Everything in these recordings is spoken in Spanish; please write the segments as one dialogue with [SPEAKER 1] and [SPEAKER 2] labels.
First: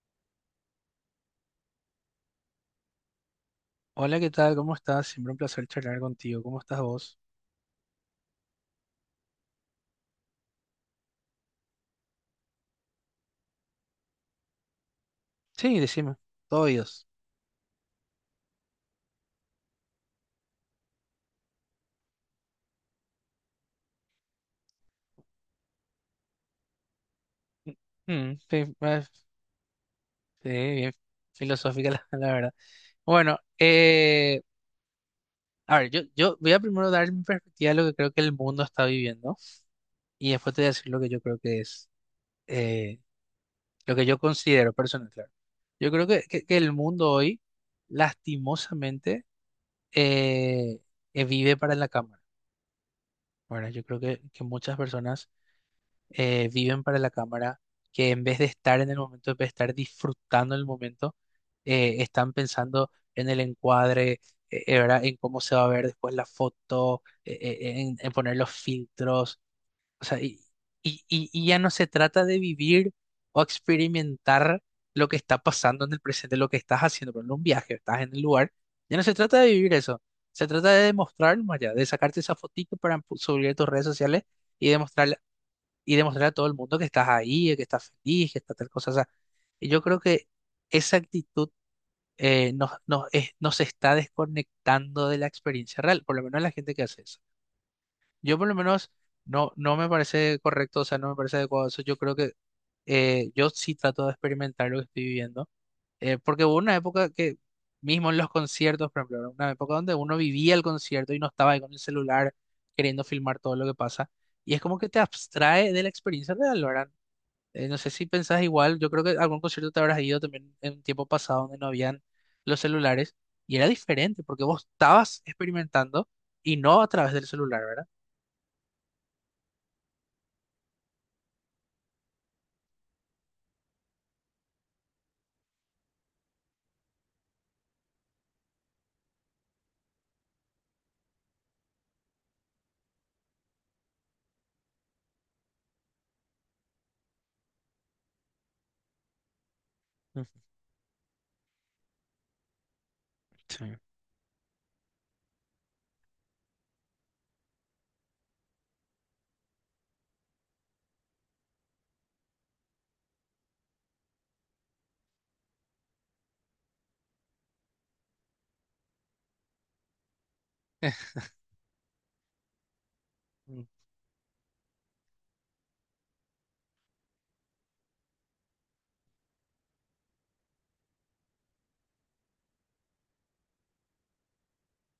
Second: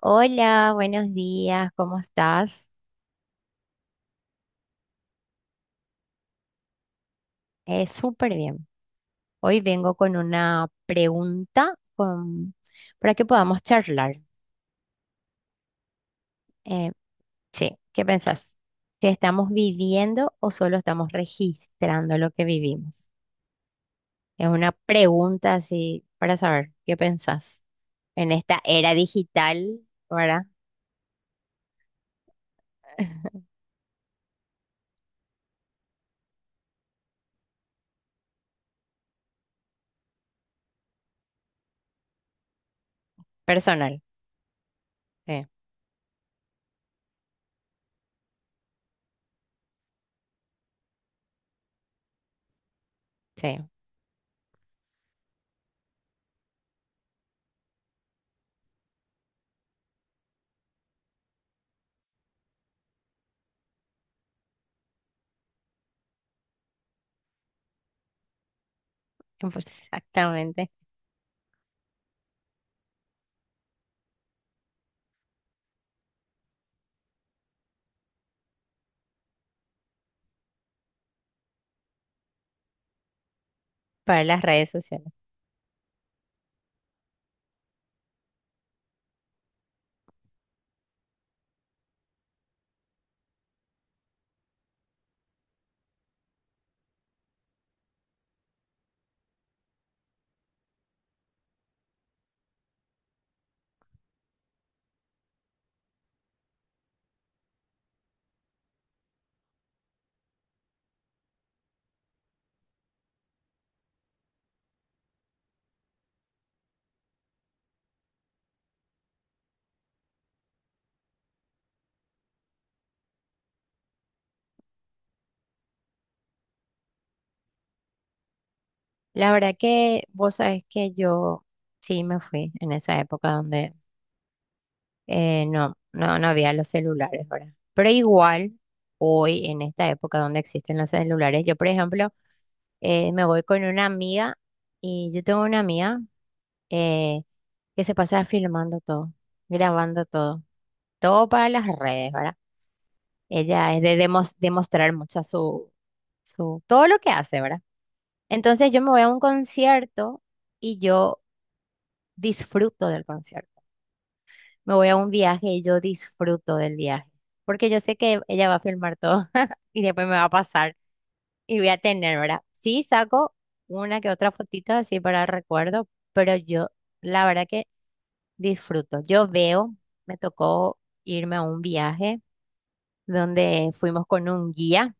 [SPEAKER 1] Hola, buenos días, ¿cómo estás?
[SPEAKER 2] Hola, ¿qué tal? ¿Cómo estás? Siempre un placer charlar contigo. ¿Cómo estás vos?
[SPEAKER 1] Súper bien. Hoy vengo con una pregunta para que podamos charlar.
[SPEAKER 2] Sí, decime. Todo
[SPEAKER 1] Eh,
[SPEAKER 2] oídos.
[SPEAKER 1] sí, ¿qué pensás? ¿Que estamos viviendo o solo estamos registrando lo que vivimos? Es una pregunta así para saber qué pensás en
[SPEAKER 2] Mm,
[SPEAKER 1] esta
[SPEAKER 2] sí,
[SPEAKER 1] era digital, ¿verdad?
[SPEAKER 2] sí, bien filosófica la verdad. Bueno, a ver, yo voy a primero dar mi perspectiva de lo que creo que el mundo está viviendo y después te voy a decir lo que yo creo que es, eh, lo
[SPEAKER 1] Personal.
[SPEAKER 2] que yo considero personal, claro.
[SPEAKER 1] Sí,
[SPEAKER 2] Yo creo que el mundo hoy, lastimosamente, eh, vive para la cámara.
[SPEAKER 1] sí,
[SPEAKER 2] Bueno, yo creo que muchas personas viven para la cámara, que en vez de estar en el momento, en vez de estar disfrutando el momento, están pensando en el encuadre, ¿verdad? En cómo se va a ver después la foto, en poner los filtros, o sea, y,
[SPEAKER 1] exactamente,
[SPEAKER 2] y, y y ya no se trata de vivir o experimentar lo que está pasando en el presente, lo que estás haciendo, por ejemplo, un viaje, estás en el lugar, ya no se trata de vivir eso. Se trata de demostrar más allá, de sacarte esa fotito para subir a tus redes sociales
[SPEAKER 1] para las redes
[SPEAKER 2] y
[SPEAKER 1] sociales.
[SPEAKER 2] demostrar y demostrarle a todo el mundo que estás ahí, que estás feliz, que está tal cosa. O sea, y yo creo que esa actitud nos está desconectando de la experiencia real, por lo menos la gente que hace eso. Yo por lo menos no, no me parece correcto, o sea, no me parece adecuado eso. Yo creo que yo sí trato de experimentar lo que estoy viviendo, porque hubo una época que, mismo en los conciertos, por ejemplo, era una época donde uno vivía el concierto y no estaba ahí con el celular queriendo filmar todo lo que pasa. Y es como que te abstrae de la experiencia real, ¿verdad? No sé si pensás igual, yo creo que a algún concierto te habrás ido también en un tiempo pasado donde no habían los celulares y era diferente porque vos estabas experimentando y no a través del celular, ¿verdad?
[SPEAKER 1] La verdad que vos sabés que yo sí me fui en esa época donde no, no, no había los celulares, ¿verdad? Pero igual, hoy, en esta época donde existen los celulares, yo, por ejemplo, me voy con una amiga y yo tengo una amiga eh, que se pasa filmando todo, grabando
[SPEAKER 2] Ujú.
[SPEAKER 1] todo, todo para las redes, ¿verdad? Ella
[SPEAKER 2] Sí.
[SPEAKER 1] es de demostrar mucho su, su, todo lo que hace, ¿verdad? Entonces yo me voy a un concierto y yo disfruto del concierto. Me voy a un viaje y yo disfruto del viaje, porque yo sé que ella va a filmar todo y después me va a pasar y voy a tener, ¿verdad? Sí, saco
[SPEAKER 2] Mm.
[SPEAKER 1] una que otra fotito así para recuerdo, pero yo la verdad que disfruto. Yo veo, me tocó irme a un viaje donde fuimos con un guía,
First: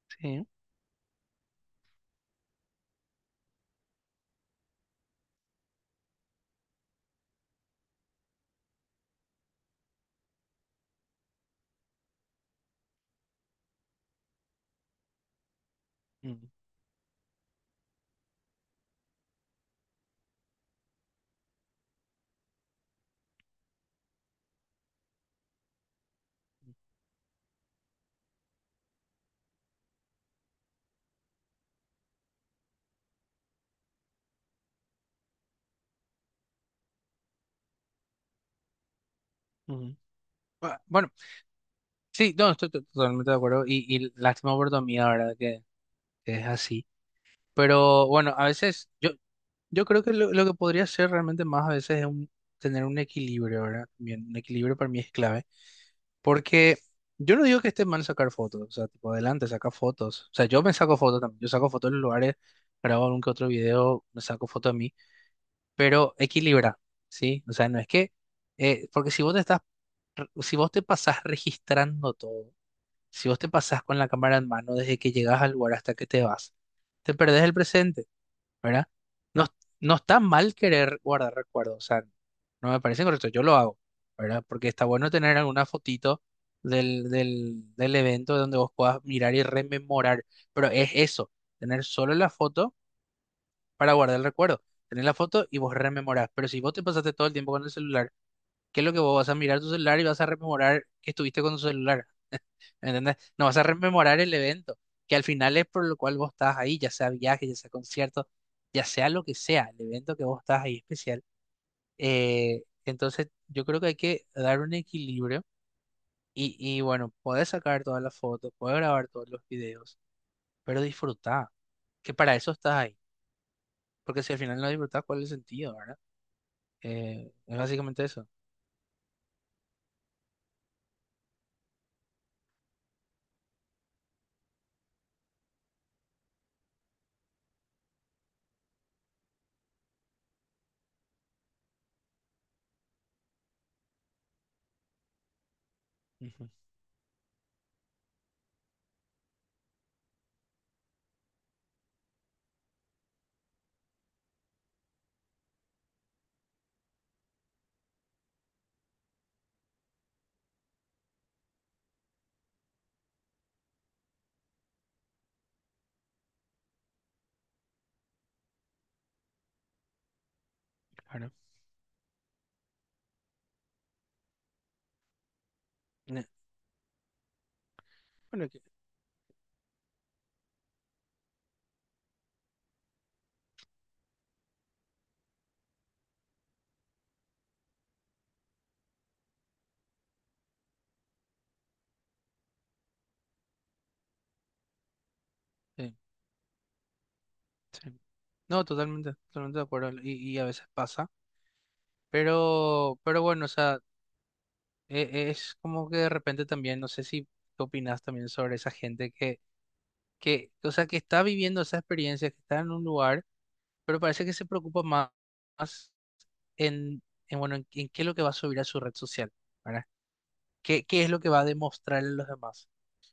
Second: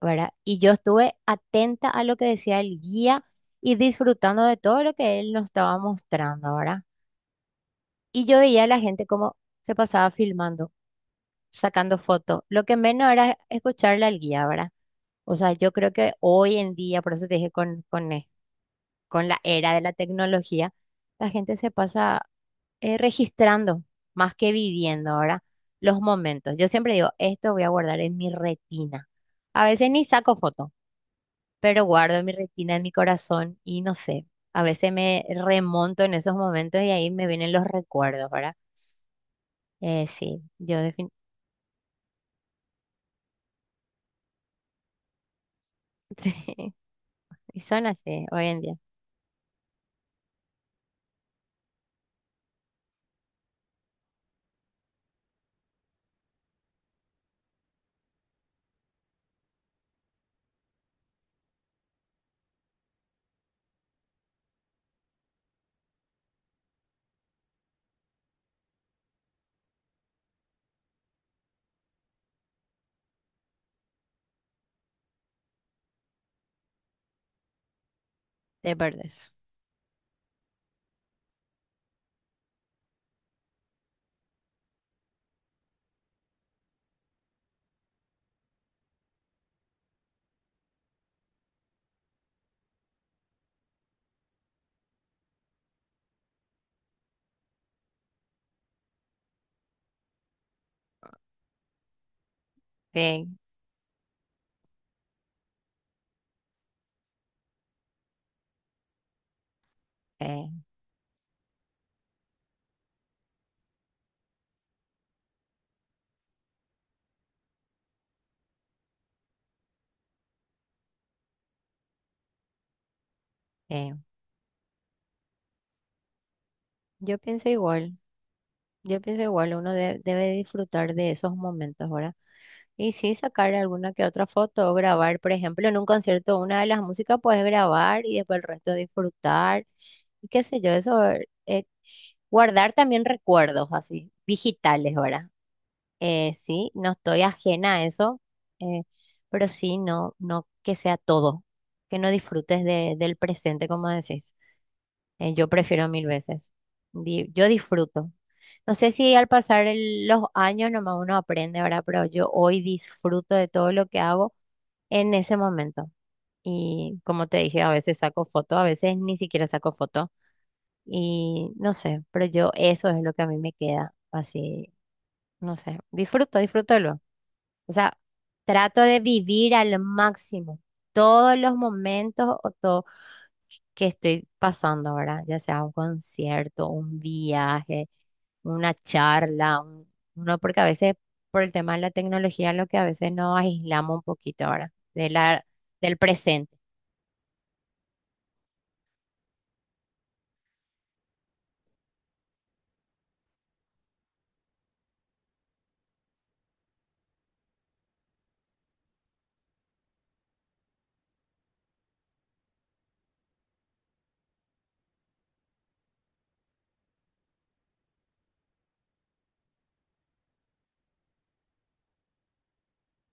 [SPEAKER 1] ¿verdad?
[SPEAKER 2] Sí.
[SPEAKER 1] Y yo estuve atenta a lo que decía el guía y disfrutando de todo lo que él nos estaba mostrando, ¿verdad? Y yo veía a la gente como se pasaba filmando, sacando fotos. Lo que menos era escucharle al guía, ¿verdad? O sea, yo creo que
[SPEAKER 2] Mm.
[SPEAKER 1] hoy en día, por eso te dije con la era de la tecnología, la gente se pasa registrando más que viviendo ahora los momentos. Yo
[SPEAKER 2] Mm.
[SPEAKER 1] siempre digo, esto voy a guardar en mi retina. A veces ni saco foto, pero guardo en mi retina, en mi corazón y no sé, a veces me remonto en esos momentos y ahí me vienen los recuerdos, ¿verdad?
[SPEAKER 2] Ujú.
[SPEAKER 1] Sí, yo
[SPEAKER 2] Ah, bueno,
[SPEAKER 1] definitivamente.
[SPEAKER 2] sí, no, estoy totalmente de acuerdo y lástima por tu amiga, ¿verdad? Que es así.
[SPEAKER 1] Y son
[SPEAKER 2] Pero
[SPEAKER 1] así
[SPEAKER 2] bueno,
[SPEAKER 1] hoy
[SPEAKER 2] a
[SPEAKER 1] en día,
[SPEAKER 2] veces yo creo que lo que podría ser realmente más a veces es tener un equilibrio, ¿verdad? También un equilibrio para mí es clave. Porque yo no digo que esté mal sacar fotos, o sea, tipo adelante, saca fotos. O sea, yo me saco fotos también, yo saco fotos en los lugares, grabo algún que otro video, me saco fotos a mí, pero equilibra, ¿sí? O sea, no es que, porque si vos te estás, si vos te pasás registrando todo, si vos te pasás con la cámara en mano desde que llegas al lugar hasta que te vas, te perdés el presente,
[SPEAKER 1] de
[SPEAKER 2] ¿verdad?
[SPEAKER 1] verdes.
[SPEAKER 2] No, no está mal querer guardar recuerdos, o sea, no me parece correcto, yo lo hago, ¿verdad? Porque está bueno tener alguna fotito del evento donde vos puedas mirar y rememorar, pero es eso, tener solo la foto para guardar el recuerdo, tener la foto y vos rememorás, pero si vos te pasaste todo el tiempo con el celular, ¿qué es lo que vos vas a mirar tu celular y vas a rememorar que estuviste con tu celular? ¿Entendés?
[SPEAKER 1] Sí,
[SPEAKER 2] No vas a rememorar el evento, que al final es por lo cual vos estás ahí, ya sea viaje, ya sea concierto, ya sea lo que sea, el evento que
[SPEAKER 1] sí
[SPEAKER 2] vos estás ahí especial. Entonces, yo creo que hay que dar un equilibrio y bueno, podés sacar todas las fotos, podés grabar todos los videos, pero disfrutá, que para eso estás ahí.
[SPEAKER 1] eh.
[SPEAKER 2] Porque si al final no disfrutás, ¿cuál es el sentido, verdad?
[SPEAKER 1] Yo pienso
[SPEAKER 2] Es
[SPEAKER 1] igual,
[SPEAKER 2] básicamente eso.
[SPEAKER 1] yo pienso igual, uno debe disfrutar de esos momentos, ¿verdad? Y sí, sacar alguna que otra foto o grabar, por ejemplo, en un concierto, una de las músicas puedes grabar y después el resto disfrutar, y qué sé yo, eso, eh, guardar también recuerdos así, digitales, ¿verdad?
[SPEAKER 2] Ujú,
[SPEAKER 1] Sí, no estoy ajena a eso, eh, pero sí, no, no que sea todo, que no disfrutes del presente, como decís. Yo prefiero mil veces. Yo disfruto. No sé si al pasar los años nomás uno aprende, ¿verdad? Pero yo hoy disfruto de todo lo que hago en ese momento. Y como te dije, a veces saco foto, a veces ni siquiera saco foto.
[SPEAKER 2] claro.
[SPEAKER 1] Y no sé, pero yo eso es lo que a mí me queda así, no sé,
[SPEAKER 2] Ne-
[SPEAKER 1] disfruto, disfrútalo. O sea,
[SPEAKER 2] Bueno,
[SPEAKER 1] trato de vivir al máximo todos los momentos o todo que estoy pasando ahora, ya sea un concierto, un viaje, una charla, uno, porque a veces por el tema de la tecnología, lo que a veces nos aislamos un poquito ahora de la,
[SPEAKER 2] sí,
[SPEAKER 1] del presente.
[SPEAKER 2] sí. No, totalmente, totalmente de acuerdo. Y a veces pasa. Pero bueno, o sea, es como que de repente también, no sé si tú opinas también sobre esa gente que, o sea, que está viviendo esa experiencia, que está en un lugar, pero parece que se preocupa más, más en, en, bueno, en qué es lo que va a subir a su red social, ¿verdad? ¿Qué es lo que va a demostrarle a los demás?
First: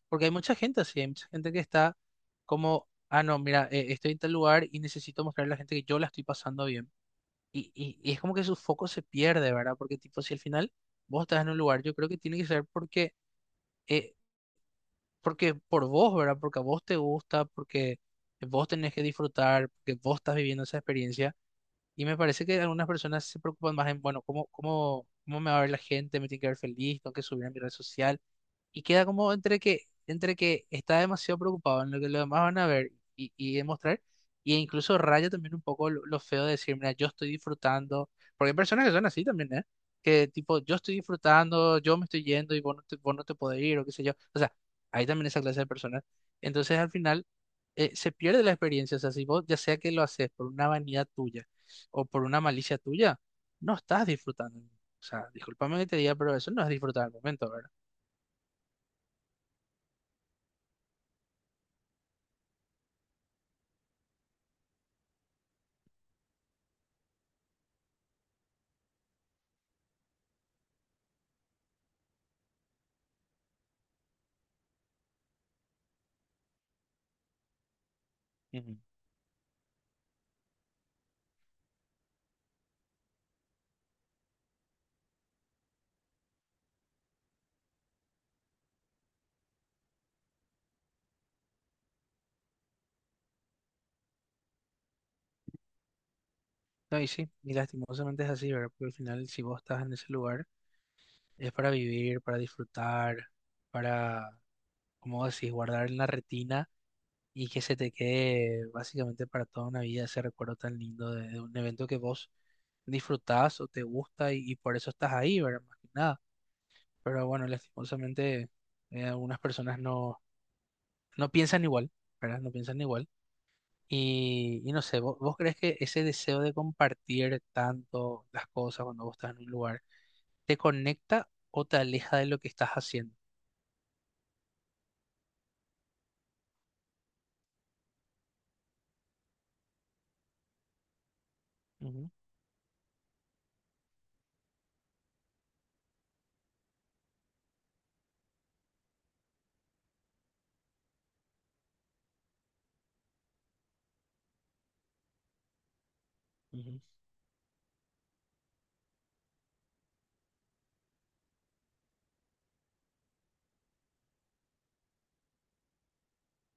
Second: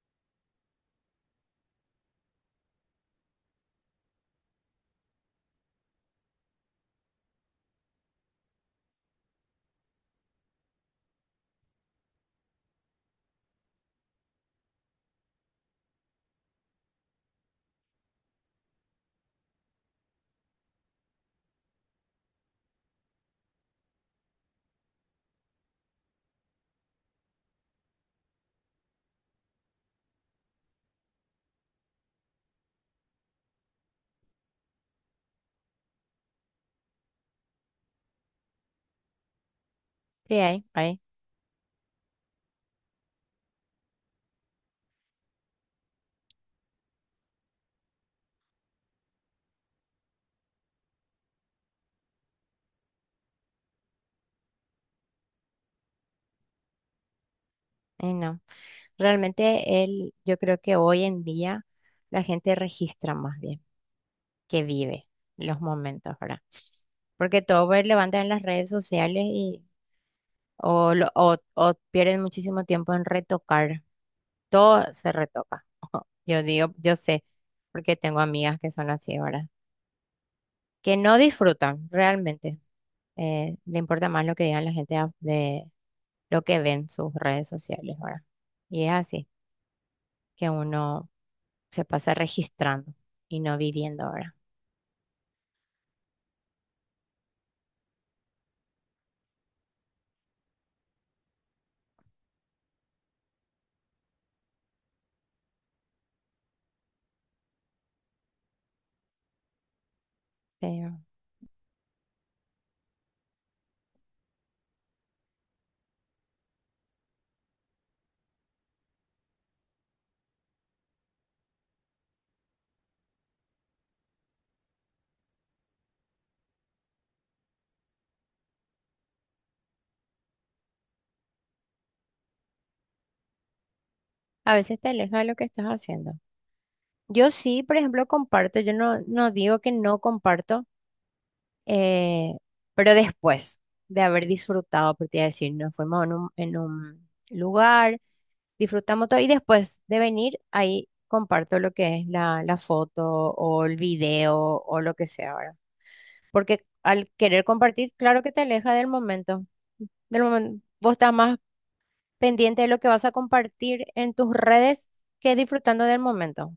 [SPEAKER 2] Porque hay mucha gente así, hay mucha gente que está como, ah, no, mira, estoy en tal lugar y necesito mostrarle a la gente que yo la estoy pasando bien. Y es como que su foco se pierde, ¿verdad? Porque tipo, si al final vos estás en un lugar, yo creo que tiene que ser porque, eh, porque por vos, ¿verdad? Porque a vos te gusta, porque vos tenés que disfrutar, porque vos estás viviendo esa experiencia. Y me parece que algunas personas se preocupan más en, bueno, cómo me va a ver la gente? ¿Me tiene que ver feliz? ¿Tengo que subir a mi red social? Y queda como entre que está demasiado preocupado en lo que los demás van a ver y demostrar, y incluso raya también un poco lo feo de decir, mira, yo estoy disfrutando, porque hay personas que son así también, ¿eh? Que
[SPEAKER 1] Sí,
[SPEAKER 2] tipo,
[SPEAKER 1] ahí,
[SPEAKER 2] yo estoy
[SPEAKER 1] ahí,
[SPEAKER 2] disfrutando, yo me estoy yendo y vos no te podés ir o qué sé yo. O sea, hay también esa clase de personas. Entonces al final se pierde la experiencia, o sea, si vos ya sea que lo haces por una vanidad tuya o por una malicia tuya, no estás disfrutando. O sea, discúlpame que te diga, pero eso no es disfrutar el momento, ¿verdad?
[SPEAKER 1] ahí no. Realmente el, yo creo que hoy en día la gente registra más bien que vive los momentos, ¿verdad? Porque todo pues, levantan en las redes sociales y o, o pierden muchísimo tiempo en retocar. Todo se retoca. Yo digo, yo sé, porque tengo amigas que
[SPEAKER 2] Ujú.
[SPEAKER 1] son así ahora, que no disfrutan realmente. Le importa más lo que digan la gente de lo que ven sus redes sociales ahora. Y es así, que uno se pasa registrando y no viviendo ahora.
[SPEAKER 2] No, y sí, y lastimosamente es así, ¿verdad? Porque al final, si vos estás en ese lugar, es para vivir, para disfrutar, para, como decís, guardar en la retina y que se te quede básicamente para toda una vida ese recuerdo tan
[SPEAKER 1] Pero
[SPEAKER 2] lindo de un evento que vos disfrutás o te gusta y por eso estás ahí, ¿verdad? Más que nada. Pero bueno, lastimosamente, algunas personas no, no piensan igual, ¿verdad? No piensan igual. Y no sé, ¿vos, crees que ese deseo de compartir tanto las cosas cuando vos estás en un lugar te conecta o te aleja de lo que estás haciendo?
[SPEAKER 1] a veces te aleja de lo que estás haciendo. Yo sí, por ejemplo, comparto, yo no, no digo que no comparto,
[SPEAKER 2] Ujú,
[SPEAKER 1] eh, pero después de haber disfrutado, por te iba a decir, nos fuimos en un lugar, disfrutamos todo y después de venir ahí comparto lo que es la, la foto o el video o lo que sea ahora. Porque
[SPEAKER 2] ujú,
[SPEAKER 1] al querer compartir, claro que te aleja del momento, del momento. Vos estás más pendiente de lo que vas a compartir en tus redes que disfrutando del momento.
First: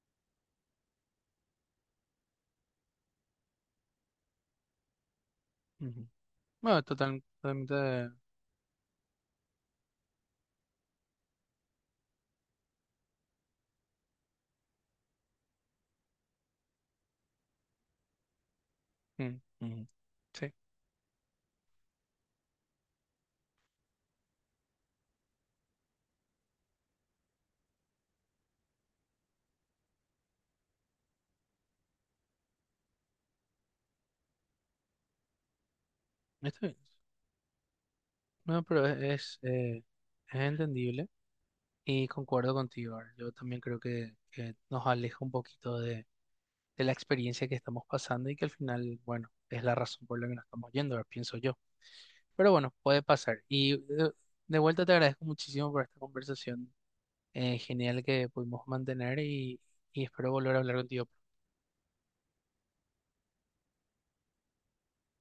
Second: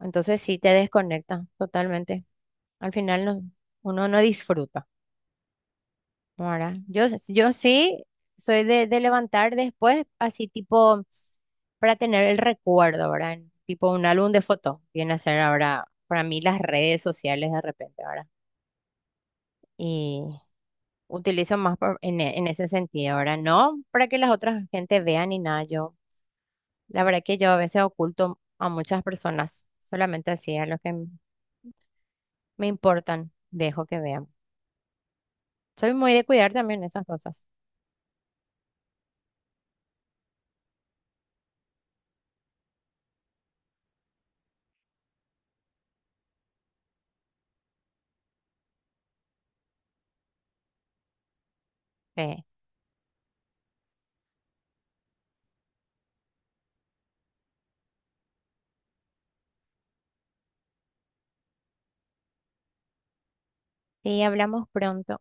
[SPEAKER 1] Entonces sí te desconecta totalmente. Al final, uno no disfruta.
[SPEAKER 2] ujú.
[SPEAKER 1] Ahora,
[SPEAKER 2] Bueno,
[SPEAKER 1] yo, yo sí
[SPEAKER 2] totalmente.
[SPEAKER 1] soy de levantar después, así tipo, para tener el recuerdo, ¿verdad? En tipo un álbum de fotos, viene a ser ahora para mí las redes sociales de repente, ¿verdad?
[SPEAKER 2] Mm, ujú.
[SPEAKER 1] Y
[SPEAKER 2] Sí,
[SPEAKER 1] utilizo más en, en ese sentido, ¿verdad? No para que las otras gente vean ni nada. Yo, la verdad que yo a veces oculto a muchas personas, solamente así a los que me importan, dejo que vean. Soy muy de cuidar
[SPEAKER 2] está bien.
[SPEAKER 1] también esas cosas.
[SPEAKER 2] No, pero es entendible y concuerdo contigo. Ar. Yo también creo que nos aleja un poquito de la experiencia que estamos pasando y que al final, bueno, es la razón por la que nos estamos yendo, Ar, pienso yo.
[SPEAKER 1] Sí.
[SPEAKER 2] Pero bueno, puede pasar. Y de vuelta te agradezco muchísimo por esta conversación genial que pudimos mantener y espero volver a hablar contigo.
[SPEAKER 1] Sí, hablamos pronto.